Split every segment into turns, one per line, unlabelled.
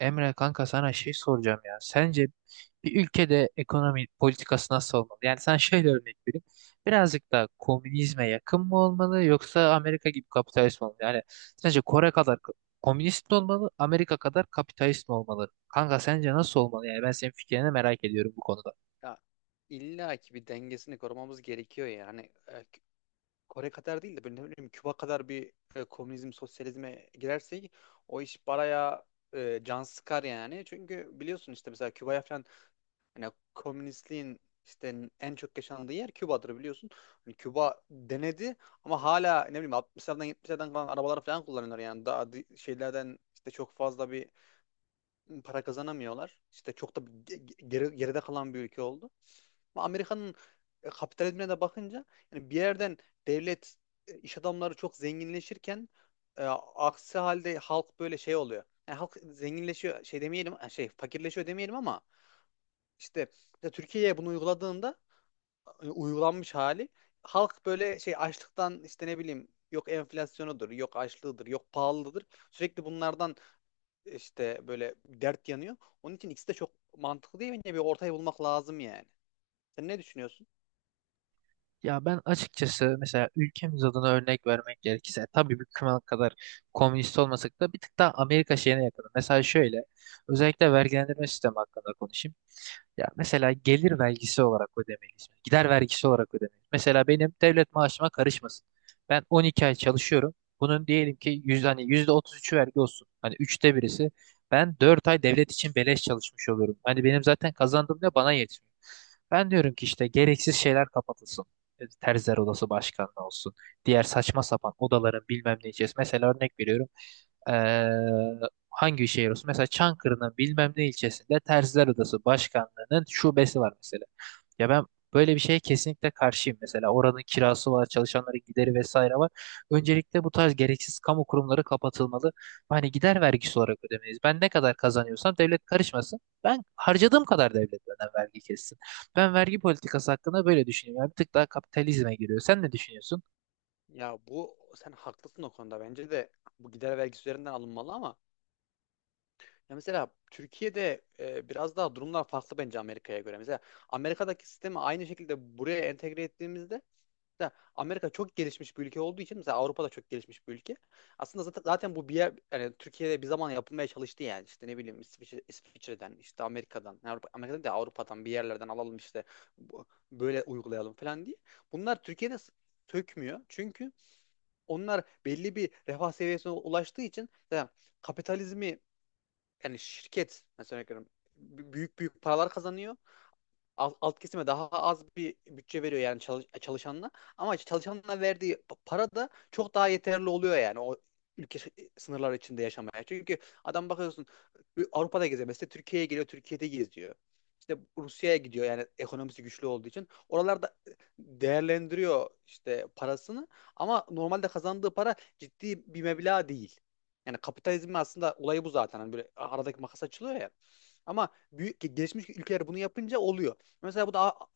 Emre kanka, sana şey soracağım ya. Sence bir ülkede ekonomi politikası nasıl olmalı? Yani sen, şöyle örnek vereyim. Birazcık daha komünizme yakın mı olmalı, yoksa Amerika gibi kapitalist mi olmalı? Yani sence Kore kadar komünist mi olmalı, Amerika kadar kapitalist mi olmalı? Kanka, sence nasıl olmalı? Yani ben senin fikrini merak ediyorum bu konuda.
Ya illa ki bir dengesini korumamız gerekiyor yani. E, Kore kadar değil de böyle ne bileyim Küba kadar bir komünizm, sosyalizme girersek o iş baraya can sıkar yani. Çünkü biliyorsun işte mesela Küba'ya falan hani komünistliğin işte en çok yaşandığı yer Küba'dır biliyorsun. Hani Küba denedi ama hala ne bileyim 60'lardan 70'lerden kalan arabalar falan kullanıyorlar yani daha şeylerden işte çok fazla bir para kazanamıyorlar. İşte çok da geride kalan bir ülke oldu. Ama Amerika'nın kapitalizmine de bakınca yani bir yerden devlet iş adamları çok zenginleşirken e, aksi halde halk böyle şey oluyor. Yani halk zenginleşiyor şey demeyelim şey fakirleşiyor demeyelim ama işte, işte Türkiye'ye bunu uyguladığında uygulanmış hali halk böyle şey açlıktan işte ne bileyim yok enflasyonudur, yok açlığıdır, yok pahalıdır. Sürekli bunlardan işte böyle dert yanıyor. Onun için ikisi de çok mantıklı değil. Bence bir ortayı bulmak lazım yani. Sen ne düşünüyorsun?
Ya ben açıkçası, mesela ülkemiz adına örnek vermek gerekirse, tabii bir kıma kadar komünist olmasak da bir tık daha Amerika şeyine yakın. Mesela şöyle, özellikle vergilendirme sistemi hakkında konuşayım. Ya mesela gelir vergisi olarak ödemeliyiz. Gider vergisi olarak ödemeliyiz. Mesela benim devlet maaşıma karışmasın. Ben 12 ay çalışıyorum. Bunun diyelim ki hani %33'ü vergi olsun. Hani üçte birisi. Ben 4 ay devlet için beleş çalışmış oluyorum. Hani benim zaten kazandığım ne bana yetmiyor. Ben diyorum ki işte gereksiz şeyler kapatılsın. Terziler odası başkanlığı olsun. Diğer saçma sapan odaların bilmem ne içerisinde. Mesela örnek veriyorum. Ee, hangi şehir olsun? Mesela Çankırı'nın bilmem ne ilçesinde Terziler Odası Başkanlığı'nın şubesi var mesela. Ya ben böyle bir şeye kesinlikle karşıyım mesela. Oranın kirası var, çalışanların gideri vesaire var. Öncelikle bu tarz gereksiz kamu kurumları kapatılmalı. Hani gider vergisi olarak ödemeyiz. Ben ne kadar kazanıyorsam devlet karışmasın. Ben harcadığım kadar devlet benden vergi kessin. Ben vergi politikası hakkında böyle düşünüyorum. Yani bir tık daha kapitalizme giriyor. Sen ne düşünüyorsun?
Ya bu sen haklısın o konuda. Bence de bu gider vergisi üzerinden alınmalı ama ya mesela Türkiye'de biraz daha durumlar farklı bence Amerika'ya göre. Mesela Amerika'daki sistemi aynı şekilde buraya entegre ettiğimizde da Amerika çok gelişmiş bir ülke olduğu için mesela Avrupa da çok gelişmiş bir ülke. Aslında zaten bu bir yer yani Türkiye'de bir zaman yapılmaya çalıştı yani işte ne bileyim İsviçre'den işte Amerika'dan yani Avrupa, Amerika'dan da Avrupa'dan bir yerlerden alalım işte bu- böyle uygulayalım falan diye. Bunlar Türkiye'de sökmüyor. Çünkü onlar belli bir refah seviyesine ulaştığı için yani kapitalizmi yani şirket mesela örnek veriyorum, büyük büyük paralar kazanıyor alt kesime daha az bir bütçe veriyor yani çalışanına. Ama işte çalışanına verdiği para da çok daha yeterli oluyor yani o ülke sınırları içinde yaşamaya. Çünkü adam bakıyorsun Avrupa'da geziyor. Mesela Türkiye'ye geliyor, Türkiye'de geziyor. İşte Rusya'ya gidiyor yani ekonomisi güçlü olduğu için. Oralarda değerlendiriyor işte parasını ama normalde kazandığı para ciddi bir meblağ değil. Yani kapitalizmin aslında olayı bu zaten. Hani böyle aradaki makas açılıyor ya. Ama büyük gelişmiş ülkeler bunu yapınca oluyor. Mesela bu da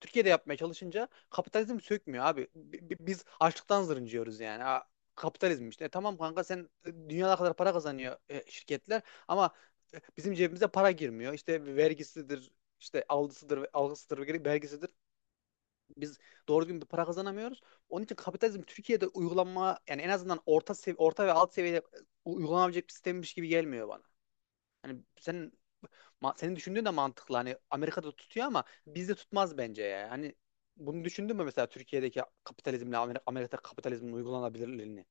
Türkiye'de yapmaya çalışınca kapitalizm sökmüyor abi. Biz açlıktan zırıncıyoruz yani. Kapitalizm işte. E tamam kanka sen dünyada kadar para kazanıyor şirketler ama bizim cebimize para girmiyor. İşte vergisidir, işte algısıdır, vergisidir. Biz doğru düzgün bir para kazanamıyoruz. Onun için kapitalizm Türkiye'de uygulanma yani en azından orta orta ve alt seviyede uygulanabilecek bir sistemmiş gibi gelmiyor bana. Hani sen senin düşündüğün de mantıklı. Hani Amerika'da tutuyor ama bizde tutmaz bence ya. Hani bunu düşündün mü mesela Türkiye'deki kapitalizmle Amerika kapitalizmin uygulanabilirliğini?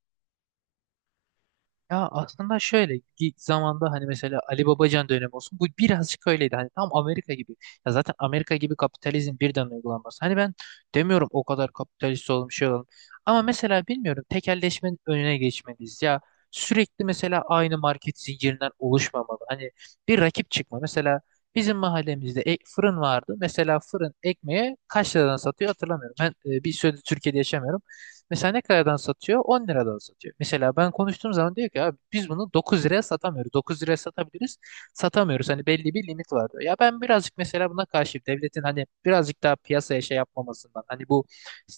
Ya aslında şöyle, ilk zamanda hani, mesela Ali Babacan dönemi olsun, bu birazcık öyleydi, hani tam Amerika gibi. Ya zaten Amerika gibi kapitalizm birden uygulanması, hani ben demiyorum o kadar kapitalist olalım, şey olalım, ama mesela bilmiyorum, tekelleşmenin önüne geçmeliyiz ya. Sürekli mesela aynı market zincirinden oluşmamalı, hani bir rakip çıkma mesela. Bizim mahallemizde fırın vardı mesela. Fırın ekmeğe kaç liradan satıyor hatırlamıyorum, ben bir süredir Türkiye'de yaşamıyorum. Mesela ne kadardan satıyor? 10 liradan satıyor. Mesela ben konuştuğum zaman diyor ki, abi biz bunu 9 liraya satamıyoruz. 9 liraya satabiliriz. Satamıyoruz. Hani belli bir limit var diyor. Ya ben birazcık mesela buna karşıyım. Devletin hani birazcık daha piyasaya şey yapmamasından. Hani bu,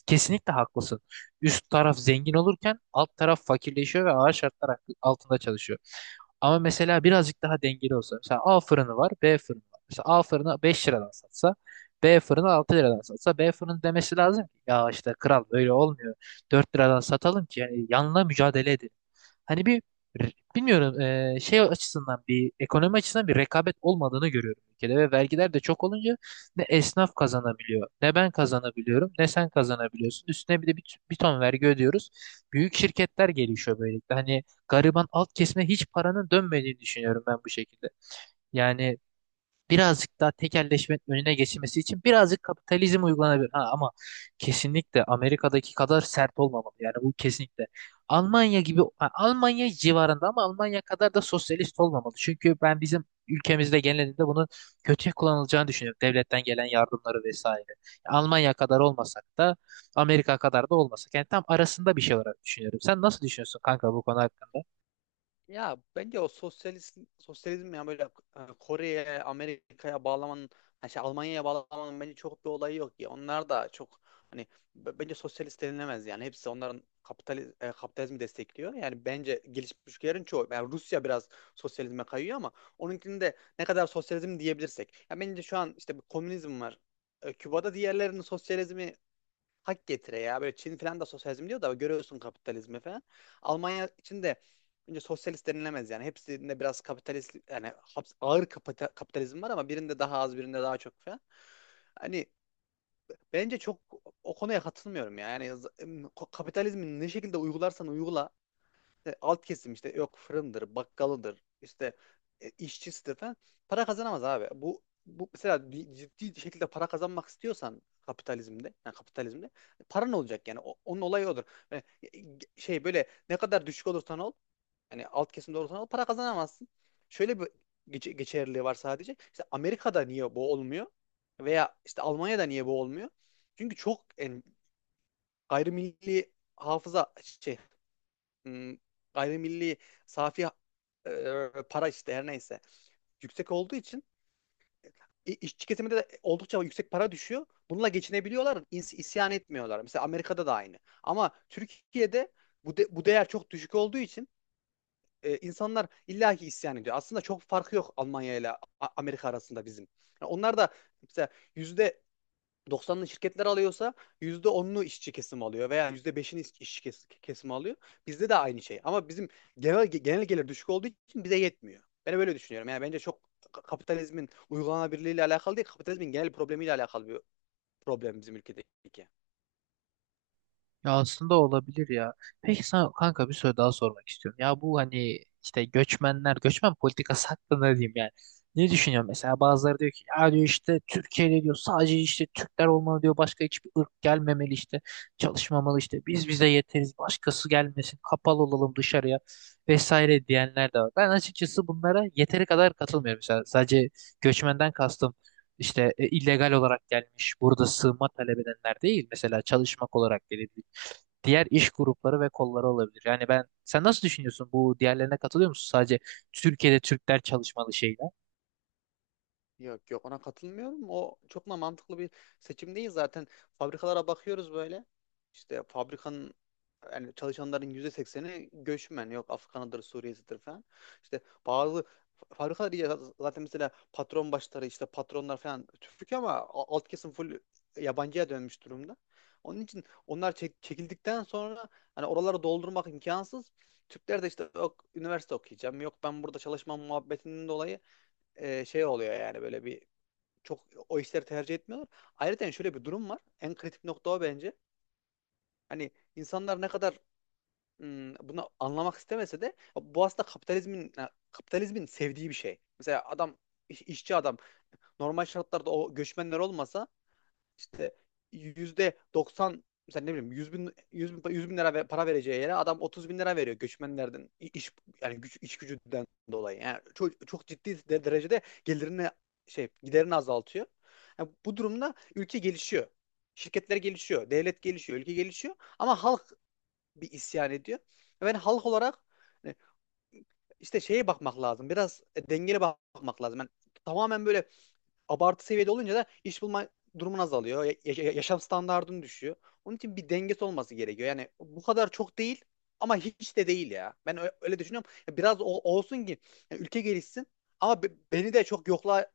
kesinlikle haklısın. Üst taraf zengin olurken alt taraf fakirleşiyor ve ağır şartlar altında çalışıyor. Ama mesela birazcık daha dengeli olsa. Mesela A fırını var, B fırını var. Mesela A fırını 5 liradan satsa, B fırını 6 liradan satsa, B fırını demesi lazım ki ya işte, kral, böyle olmuyor. 4 liradan satalım ki yani yanla mücadele edelim. Hani bilmiyorum, şey açısından, bir ekonomi açısından bir rekabet olmadığını görüyorum ülkede, ve vergiler de çok olunca ne esnaf kazanabiliyor, ne ben kazanabiliyorum, ne sen kazanabiliyorsun. Üstüne bir de bir ton vergi ödüyoruz. Büyük şirketler gelişiyor böylelikle. Hani gariban alt kesime hiç paranın dönmediğini düşünüyorum ben bu şekilde. Yani birazcık daha tekelleşmenin önüne geçilmesi için birazcık kapitalizm uygulanabilir. Ha, ama kesinlikle Amerika'daki kadar sert olmamalı. Yani bu kesinlikle. Almanya gibi, ha, Almanya civarında, ama Almanya kadar da sosyalist olmamalı. Çünkü ben bizim ülkemizde genelinde bunun kötüye kullanılacağını düşünüyorum. Devletten gelen yardımları vesaire. Almanya kadar olmasak da, Amerika kadar da olmasak. Yani tam arasında bir şey olarak düşünüyorum. Sen nasıl düşünüyorsun kanka, bu konu hakkında?
Ya bence o sosyalist sosyalizm ya böyle Kore'ye, Amerika'ya bağlamanın yani şey Almanya'ya bağlamanın bence çok bir olayı yok ya. Onlar da çok hani bence sosyalist denilemez yani. Hepsi onların kapitalizmi destekliyor. Yani bence gelişmiş ülkelerin çoğu yani Rusya biraz sosyalizme kayıyor ama onunkini de ne kadar sosyalizm diyebilirsek. Ya bence şu an işte bir komünizm var. Küba'da diğerlerinin sosyalizmi hak getire ya. Böyle Çin falan da sosyalizm diyor da görüyorsun kapitalizmi falan. Almanya için de önce sosyalist denilemez yani. Hepsinde biraz kapitalist yani ağır kapitalizm var ama birinde daha az birinde daha çok falan. Hani bence çok o konuya katılmıyorum ya. Yani kapitalizmi ne şekilde uygularsan uygula işte alt kesim işte yok fırındır, bakkalıdır, işte işçisidir falan para kazanamaz abi. Bu mesela bir ciddi şekilde para kazanmak istiyorsan kapitalizmde, yani kapitalizmde para ne olacak yani onun olayı odur. Yani, şey böyle ne kadar düşük olursan ol, yani alt kesimde olursan ol para kazanamazsın. Şöyle bir geçerliliği var sadece. İşte Amerika'da niye bu olmuyor? Veya işte Almanya'da niye bu olmuyor? Çünkü çok yani, gayrimilli hafıza şey m, gayrimilli safi para işte her neyse yüksek olduğu için işçi kesiminde de oldukça yüksek para düşüyor. Bununla geçinebiliyorlar, isyan etmiyorlar. Mesela Amerika'da da aynı. Ama Türkiye'de bu değer çok düşük olduğu için insanlar illaki isyan ediyor. Aslında çok farkı yok Almanya ile Amerika arasında bizim. Yani onlar da mesela yüzde 90'lı şirketler alıyorsa %10'unu işçi kesim alıyor veya yüzde işçi kesimi alıyor. Bizde de aynı şey. Ama bizim genel gelir düşük olduğu için bize yetmiyor. Ben böyle düşünüyorum. Yani bence çok kapitalizmin uygulanabilirliğiyle alakalı değil, kapitalizmin genel problemiyle alakalı bir problem bizim ülkedeki.
Ya aslında olabilir ya. Peki sana kanka bir soru daha sormak istiyorum. Ya bu, hani işte göçmenler, göçmen politikası hakkında ne diyeyim yani. Ne düşünüyorsun mesela? Bazıları diyor ki ya, diyor, işte Türkiye'de diyor sadece işte Türkler olmalı, diyor başka hiçbir ırk gelmemeli, işte çalışmamalı, işte biz bize yeteriz, başkası gelmesin, kapalı olalım dışarıya vesaire diyenler de var. Ben açıkçası bunlara yeteri kadar katılmıyorum mesela. Sadece göçmenden kastım işte, illegal olarak gelmiş burada sığınma talep edenler değil, mesela çalışmak olarak gelebilecek diğer iş grupları ve kolları olabilir. Yani ben, sen nasıl düşünüyorsun? Bu diğerlerine katılıyor musun? Sadece Türkiye'de Türkler çalışmalı, şeyler.
Yok yok ona katılmıyorum. O çok da mantıklı bir seçim değil zaten. Fabrikalara bakıyoruz böyle. İşte fabrikanın yani çalışanların %80'i göçmen. Yok Afgan'ıdır, Suriye'sidir falan. İşte bazı fabrikalar iyi. Zaten mesela patron başları işte patronlar falan Türk ama alt kesim full yabancıya dönmüş durumda. Onun için onlar çekildikten sonra hani oraları doldurmak imkansız. Türkler de işte yok üniversite okuyacağım, yok ben burada çalışmam muhabbetinden dolayı şey oluyor yani böyle bir çok o işleri tercih etmiyorlar. Ayrıca yani şöyle bir durum var. En kritik nokta o bence. Hani insanlar ne kadar bunu anlamak istemese de bu aslında kapitalizmin kapitalizmin sevdiği bir şey. Mesela adam işçi adam normal şartlarda o göçmenler olmasa işte %90, mesela ne bileyim 100.000, 100.000, 100 bin lira para vereceği yere adam 30.000 lira veriyor göçmenlerden iş yani iş gücünden dolayı. Yani çok, çok ciddi derecede gelirini şey giderini azaltıyor. Yani bu durumda ülke gelişiyor. Şirketler gelişiyor, devlet gelişiyor, ülke gelişiyor ama halk bir isyan ediyor. Ben yani halk olarak hani işte şeye bakmak lazım. Biraz dengeli bakmak lazım. Yani tamamen böyle abartı seviyede olunca da iş bulma durumun azalıyor. Yaşam standardın düşüyor. Onun için bir dengesi olması gerekiyor. Yani bu kadar çok değil ama hiç de değil ya. Ben öyle düşünüyorum. Ya biraz olsun ki yani ülke gelişsin ama beni de çok yokluğa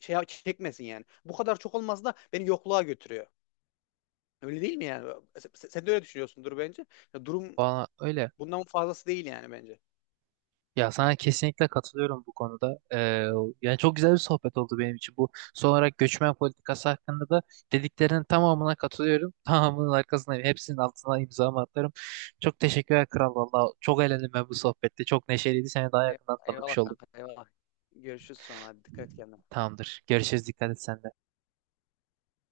şey çekmesin yani. Bu kadar çok olması da beni yokluğa götürüyor. Öyle değil mi yani? Sen de öyle düşünüyorsundur bence. Ya durum
Bana öyle.
bundan fazlası değil yani bence.
Ya sana kesinlikle katılıyorum bu konuda. Yani çok güzel bir sohbet oldu benim için. Bu son olarak, göçmen politikası hakkında da dediklerinin tamamına katılıyorum. Tamamının arkasına, hepsinin altına imzamı atarım. Çok teşekkürler kral, valla. Çok eğlendim ben bu sohbette. Çok neşeliydi. Seni daha yakından tanımış
Eyvallah
oldum.
kanka eyvallah. Görüşürüz sonra. Hadi dikkat et kendine.
Tamamdır. Görüşürüz. Dikkat et sen de.